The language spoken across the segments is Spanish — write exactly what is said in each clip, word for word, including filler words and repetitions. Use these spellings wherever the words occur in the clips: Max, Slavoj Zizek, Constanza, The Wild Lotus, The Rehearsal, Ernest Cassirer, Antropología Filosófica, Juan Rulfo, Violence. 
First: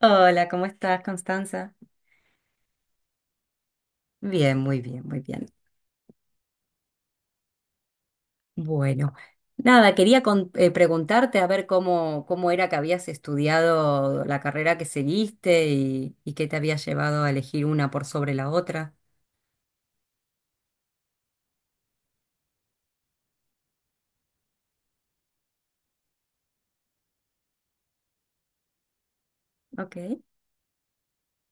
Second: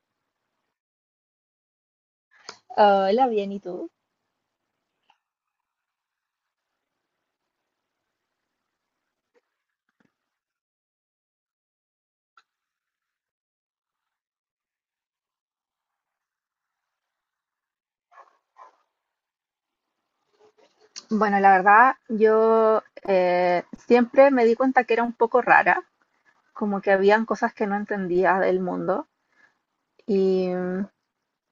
Hola, ¿cómo estás, Constanza? Hola, bien, ¿y tú? Bien, muy bien, muy bien. Bueno, nada, quería con- eh, preguntarte a ver cómo, cómo era que habías estudiado la carrera que seguiste y, y qué te había llevado a elegir una por sobre la otra. Bueno, la verdad, yo eh, siempre me di cuenta que era un poco rara, como que habían cosas que no entendía del mundo Ok, y,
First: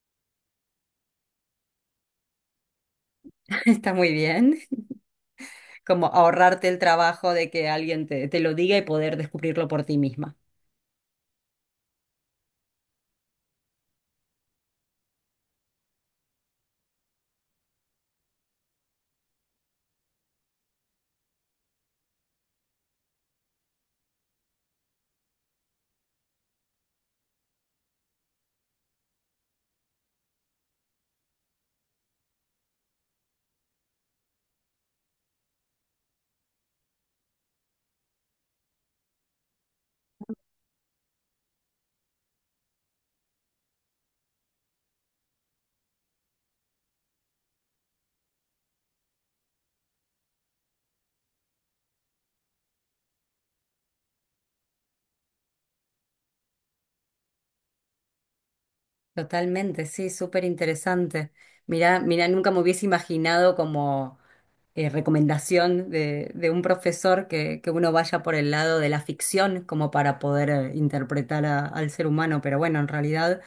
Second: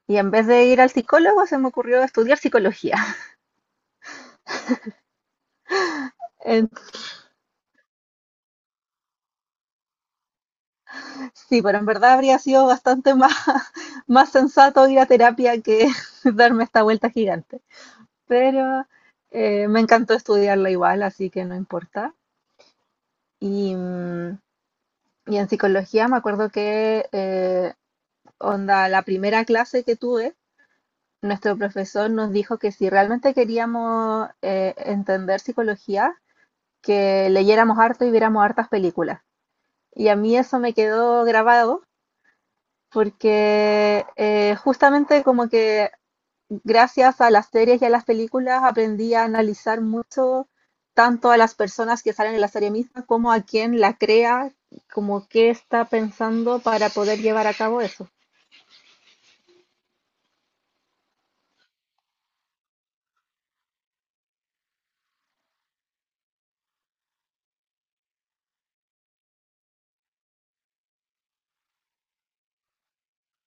y en vez de ir al psicólogo se me ocurrió estudiar psicología. está muy bien. Como ahorrarte En- el trabajo de que alguien te, te lo diga y poder descubrirlo por ti misma. sí, pero en verdad habría sido bastante más, más sensato ir a terapia que darme esta vuelta gigante. Pero eh, me encantó estudiarla igual, así que no importa. Y, mm, y en psicología me acuerdo que eh, Onda, la primera clase que tuve, nuestro profesor nos dijo que si realmente queríamos eh, entender psicología, que leyéramos harto y viéramos hartas películas. Y a mí eso me quedó grabado porque eh, justamente como que gracias a las series y a las películas aprendí a analizar mucho tanto a las personas que salen en la serie misma como a quien la crea, como qué está pensando para poder llevar a cabo eso. Totalmente, sí, súper interesante. Mira, mira, nunca me hubiese imaginado como eh, recomendación de, de un profesor que, que uno vaya por el lado de la ficción como para poder eh, interpretar a- al ser humano, pero bueno, en realidad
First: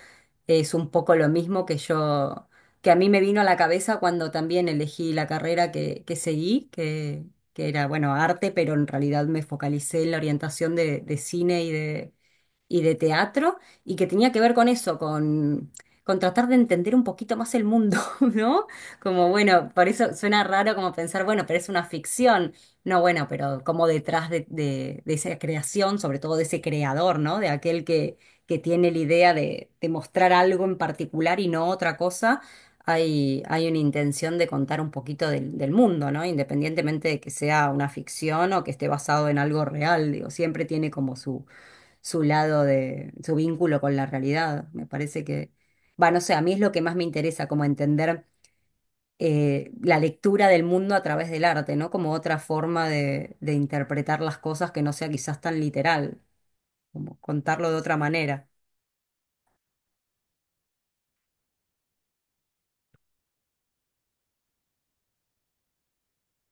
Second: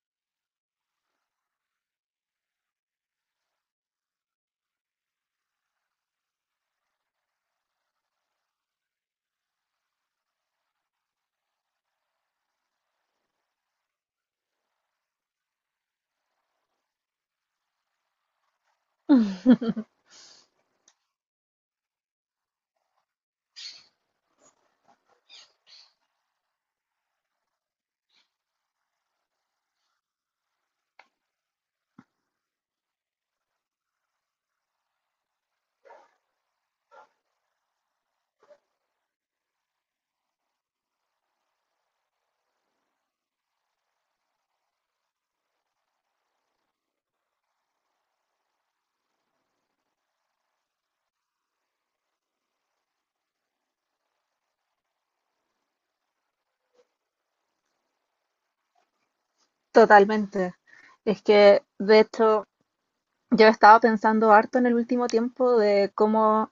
es un poco lo mismo que yo, que a mí me vino a la cabeza cuando también elegí la carrera que, que seguí, que, que era, bueno, arte, pero en realidad me focalicé en la orientación de, de cine y de teatro y que tenía que ver con eso, con, con tratar de entender un poquito más el mundo, ¿no? Como bueno, por eso suena raro como pensar, bueno, pero es una ficción. No, bueno, pero como detrás de, de- de esa creación, sobre todo de ese creador, ¿no? De aquel que, que tiene la idea de, de mostrar algo en particular y no otra cosa. Hay, hay una intención de contar un poquito del, del mundo, ¿no? Independientemente de que sea una ficción o que esté basado en algo real, digo, siempre tiene como su, su lado de, su vínculo con la realidad. Me parece que, va, no sé, a mí es lo que más me interesa, como entender eh, la lectura del mundo a través del arte, ¿no? Como otra forma de, de interpretar las cosas que no sea quizás tan literal, como contarlo de otra manera. Totalmente. Es que, de hecho, yo he estado pensando harto en el último tiempo de cómo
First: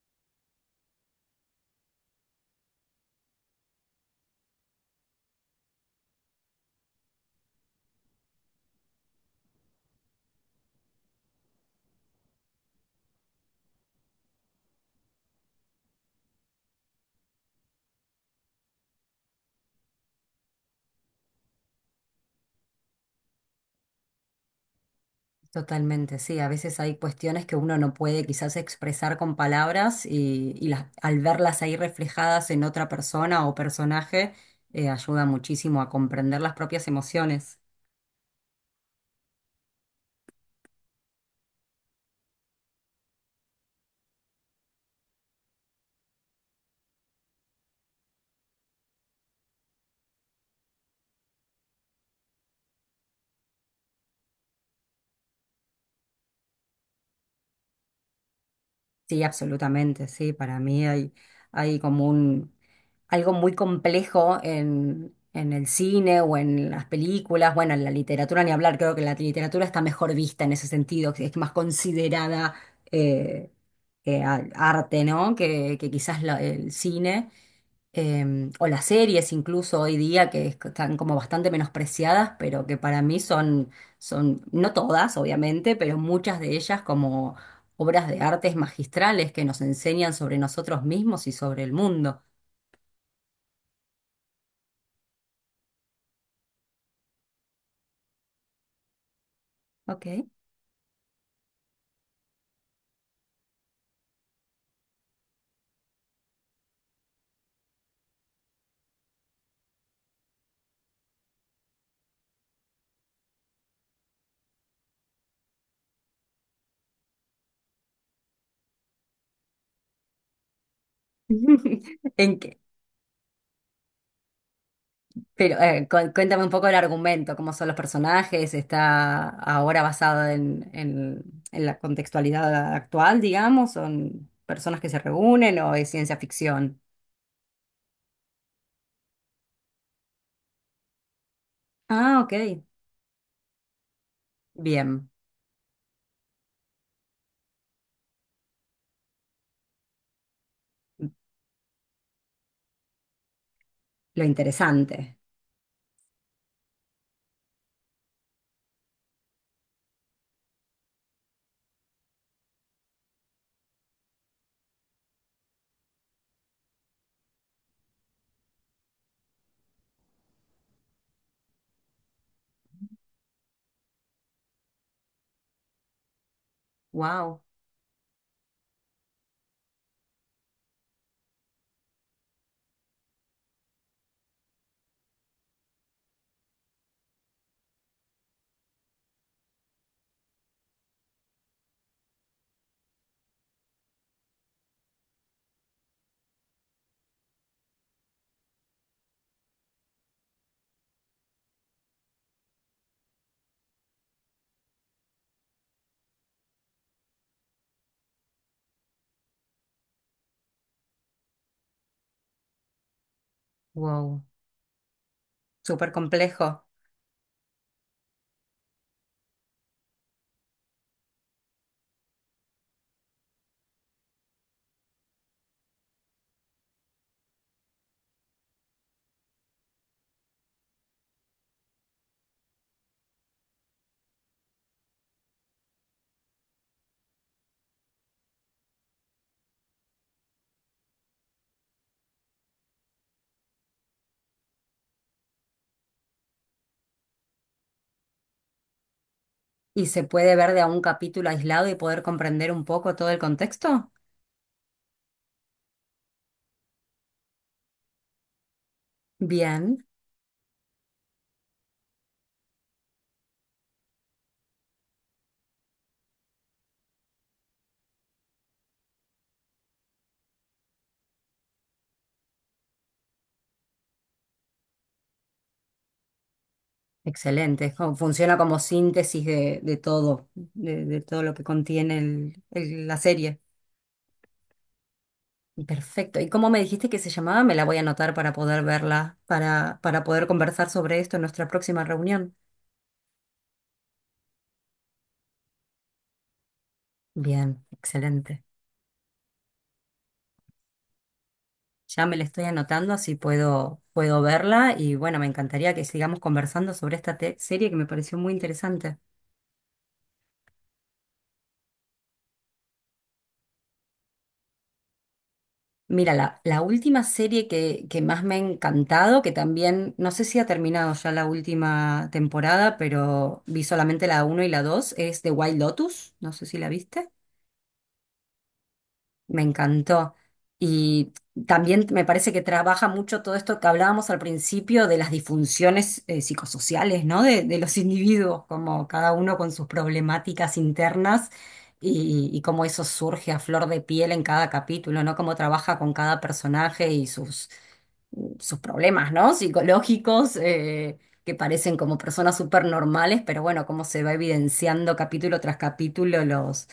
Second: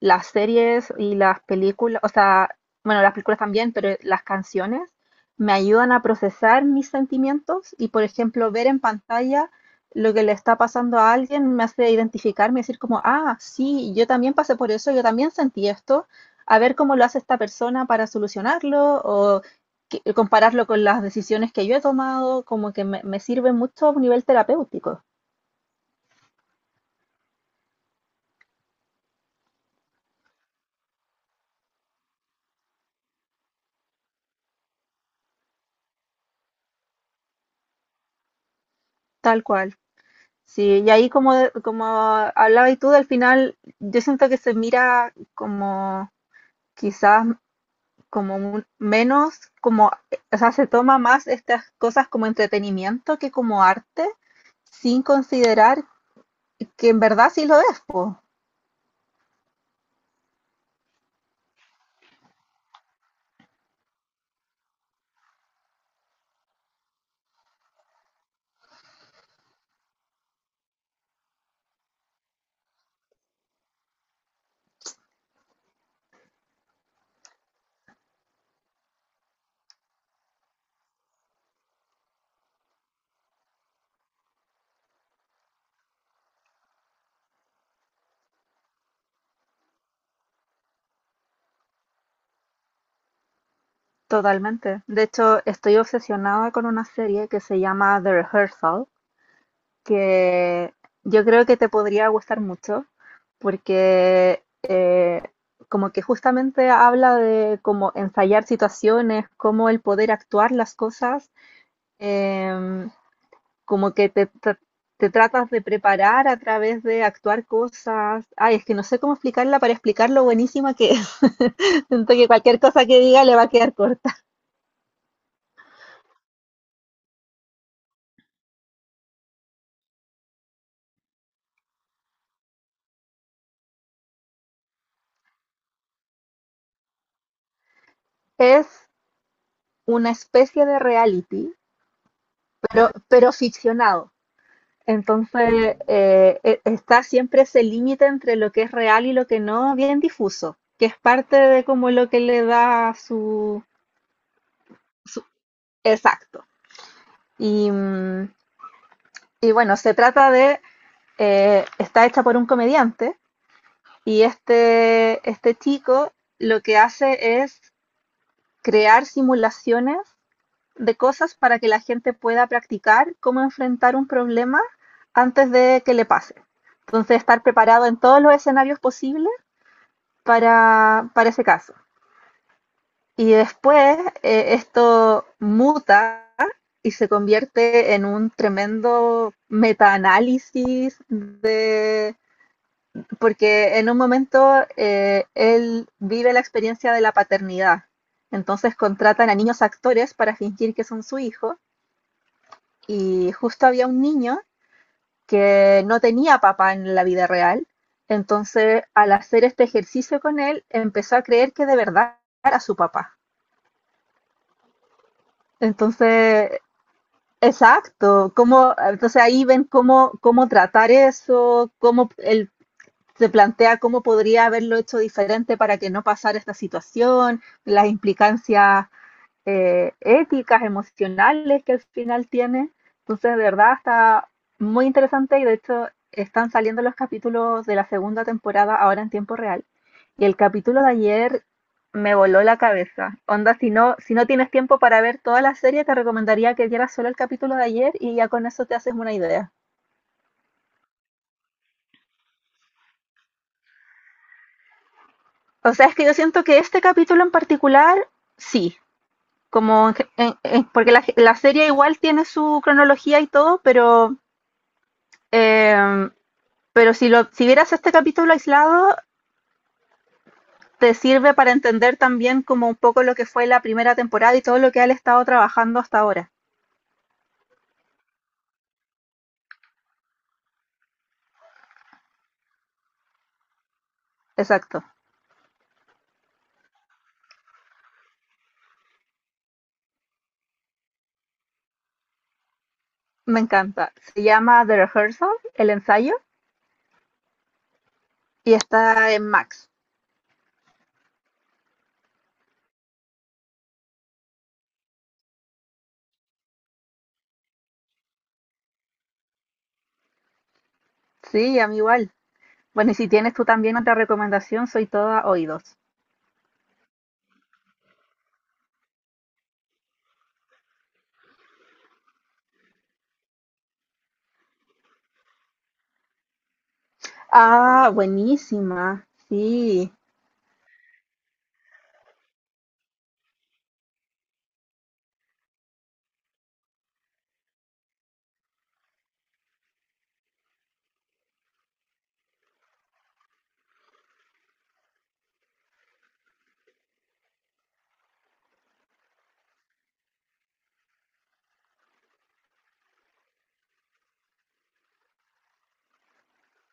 las series y las películas, o sea, bueno, las películas también, pero las canciones me ayudan a procesar mis sentimientos y, por ejemplo, ver en pantalla lo que le está pasando a alguien me hace identificarme y decir como, ah, sí, yo también pasé por eso, yo también sentí esto, a ver cómo lo hace esta persona para solucionarlo o que- compararlo con las decisiones que yo he tomado, como que me, me sirve mucho a un nivel terapéutico, Totalmente, sí. A veces hay cuestiones que uno no puede quizás expresar con palabras y, y las, al verlas ahí reflejadas en otra persona o personaje, eh, ayuda muchísimo a comprender las propias emociones. tal cual. Sí, y ahí como, como hablabas tú, al final yo siento que se mira como quizás como un- menos, como, o sea, se toma más estas cosas como entretenimiento que como arte, sin considerar que en verdad sí lo es, po, Sí, absolutamente, sí. Para mí hay, hay como un, algo muy complejo en, en el cine o en las películas, bueno, en la literatura ni hablar, creo que la literatura está mejor vista en ese sentido, que es más considerada eh, eh, a- arte, ¿no? Que, que quizás la- el cine eh, o las series incluso hoy día que es- están como bastante menospreciadas, pero que para mí son, son, no todas obviamente, pero muchas de ellas como obras de artes magistrales que nos enseñan sobre nosotros mismos y sobre el mundo. totalmente. De hecho, estoy obsesionada con una serie que se llama The Rehearsal, Ok. que yo creo que te podría gustar mucho porque eh, como que justamente habla de cómo ensayar situaciones, cómo el poder actuar las cosas, em, como que te, tra- te tratas de preparar a través de actuar cosas. Ay, es que no sé cómo explicarla para explicar lo buenísima que es. Siento que ¿En qué? cualquier cosa que diga le va a quedar corta. Pero eh, cu- cuéntame un poco el argumento, cómo son los personajes, está ahora basado en, en, en la contextualidad actual, digamos, son personas que se reúnen o es ciencia ficción. Es una especie de reality, Ah, ok, pero, pero ficcionado. bien. Entonces, eh, e- está siempre ese límite entre lo que es real y lo que no, bien difuso, que es parte de como lo que le da su, Lo interesante. su- exacto. Y, mm, y bueno, se trata de, eh, está hecha por un comediante y este, este chico lo que hace es crear simulaciones de cosas para que la gente pueda practicar cómo enfrentar un problema antes de que le pase. Entonces, Wow, estar preparado en todos los escenarios posibles para, para ese caso. Y después eh, esto muta y se convierte en un tremendo metaanálisis de porque en un momento eh, él vive la experiencia de la paternidad. Entonces contratan a niños actores para fingir que son su hijo y justo había un niño que no tenía papá en la vida real. Entonces al hacer este ejercicio con él empezó a creer que de verdad era su papá. wow, súper Entonces, complejo. exacto, cómo, entonces ahí ven cómo, cómo tratar eso, cómo él se plantea cómo podría haberlo hecho diferente para que no pasara esta situación, las implicancias eh, éticas, emocionales que al final tiene. Entonces, de verdad, está muy interesante y de hecho están saliendo los capítulos de la segunda temporada ahora en tiempo real. Y el capítulo de ayer me voló la cabeza. Onda, si no, si no tienes tiempo para ver toda la serie, te recomendaría que vieras solo el capítulo de ayer y ya con eso te haces una idea. ¿Y se puede ver de a un capítulo aislado y poder comprender un poco todo el contexto? O sea, es que yo siento que este capítulo en particular, sí, Bien, como en ge- en- en- porque la, la serie igual tiene su cronología y todo, pero eh, Pero si lo, si vieras este capítulo aislado, te sirve para entender también como un poco lo que fue la primera temporada y todo lo que él ha estado trabajando hasta ahora. excelente. Es como Funciona como síntesis de, de todo, de, de todo lo que contiene el- el- la serie. Exacto. Perfecto. ¿Y cómo me dijiste que se llamaba? Me la voy a anotar para poder verla, para, para poder conversar sobre esto en nuestra próxima reunión. Me encanta. Se llama The Rehearsal, el ensayo, Bien, excelente. y está en Max. Ya me la estoy anotando, así puedo, puedo verla y bueno, me encantaría que sigamos conversando sobre esta te- serie que me pareció muy interesante. Sí, a mí igual. Bueno, y si tienes tú también otra recomendación, soy toda oídos. Mira, la, la última serie que, que más me ha encantado, que también, no sé si ha terminado ya la última temporada, pero vi solamente la uno y la dos es The Wild Lotus, no sé si la viste. Ah, buenísima. Me Sí, encantó. Y también me parece que trabaja mucho todo esto que hablábamos al principio de las disfunciones eh, psicosociales, ¿no? De, de los individuos, como cada uno con sus problemáticas internas y, y cómo eso surge a flor de piel en cada capítulo, ¿no? Cómo trabaja con cada personaje y sus sus problemas, ¿no? Psicológicos, eh, que parecen como personas súper normales, pero bueno, cómo se va evidenciando capítulo tras capítulo los,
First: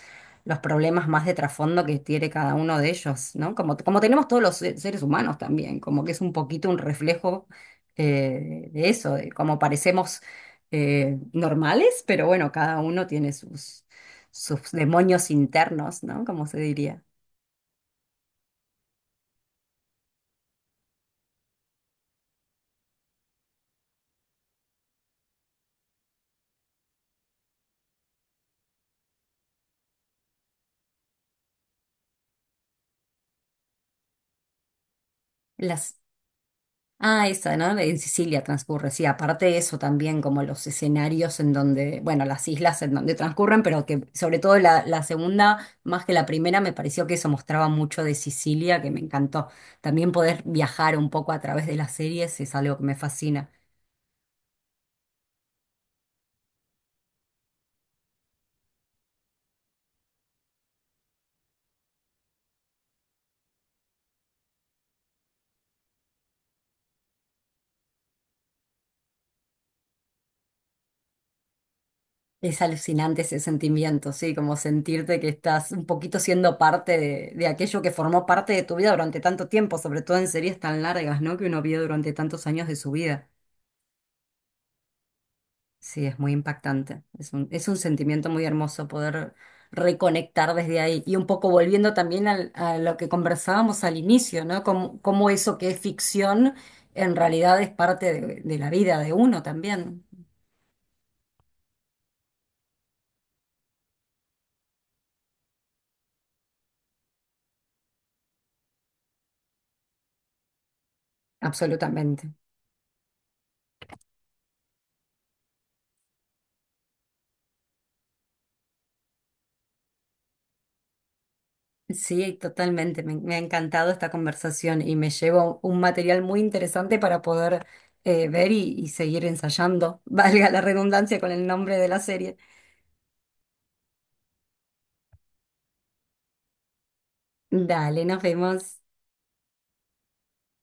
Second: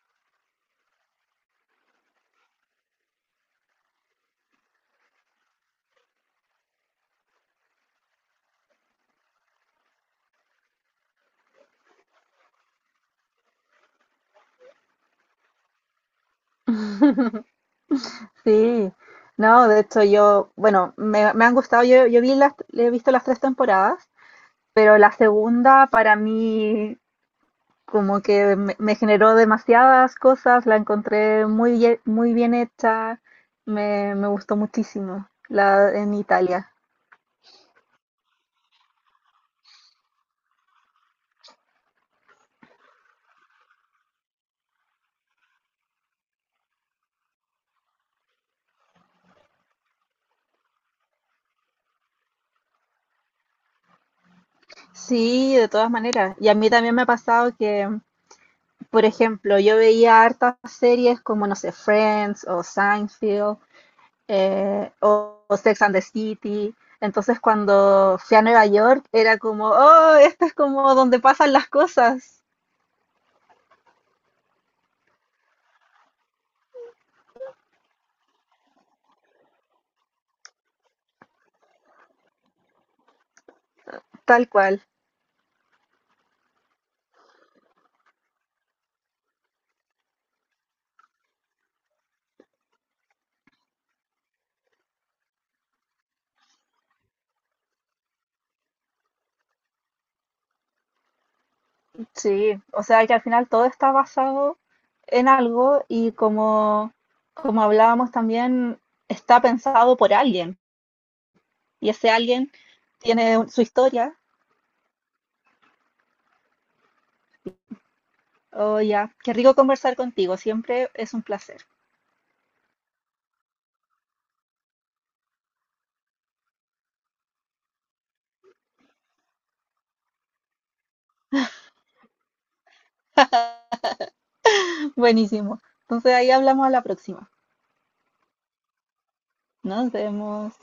los problemas más de trasfondo que tiene cada uno de ellos, ¿no? Como, como tenemos todos los se- seres humanos también, como que es un poquito un reflejo eh, de eso, de cómo parecemos eh, normales, pero bueno, cada uno tiene sus, sus demonios internos, ¿no? Como se diría. sí. No, de hecho yo, bueno, me, me han gustado, yo, yo vi las, he visto las tres temporadas, pero la segunda para mí como que me, me generó demasiadas cosas, la encontré muy bien, muy bien hecha, me, me gustó muchísimo la Las, en Italia. ah, esa, ¿no? En Sicilia transcurre, sí. Aparte de eso también, como los escenarios en donde, bueno, las islas en donde transcurren, pero que sobre todo la, la segunda, más que la primera, me pareció que eso mostraba mucho de Sicilia, que me encantó. También poder viajar un poco a través de las series es algo que me fascina. Sí, de todas maneras. Y a mí también me ha pasado que, por ejemplo, yo veía hartas series como, no sé, Friends o Seinfeld eh, o, o Sex and the City. Entonces cuando fui a Nueva York era como, oh, esto es como donde pasan las cosas, Es alucinante ese sentimiento, sí, como sentirte que estás un poquito siendo parte de, de aquello que formó parte de tu vida durante tanto tiempo, sobre todo en series tan largas, ¿no? Que uno vio durante tantos años de su vida. tal cual. Sí, es muy impactante. Es un, es un sentimiento muy hermoso poder reconectar desde ahí. Y un poco volviendo también al- a lo que conversábamos al inicio, ¿no? Cómo, cómo eso que es ficción en realidad es parte de, de la vida de uno también. Sí, o sea que al final todo está basado en algo y como, como hablábamos también, está pensado por alguien y ese Absolutamente. alguien tiene un- su historia. Oh, ya, qué rico conversar contigo, siempre es un placer. Sí, totalmente. Me, me ha encantado esta conversación y me llevo un material muy interesante para poder eh, ver y, y seguir ensayando, valga la redundancia con el nombre de la serie. Buenísimo. Entonces ahí hablamos a la próxima. Dale, nos vemos. Nos vemos.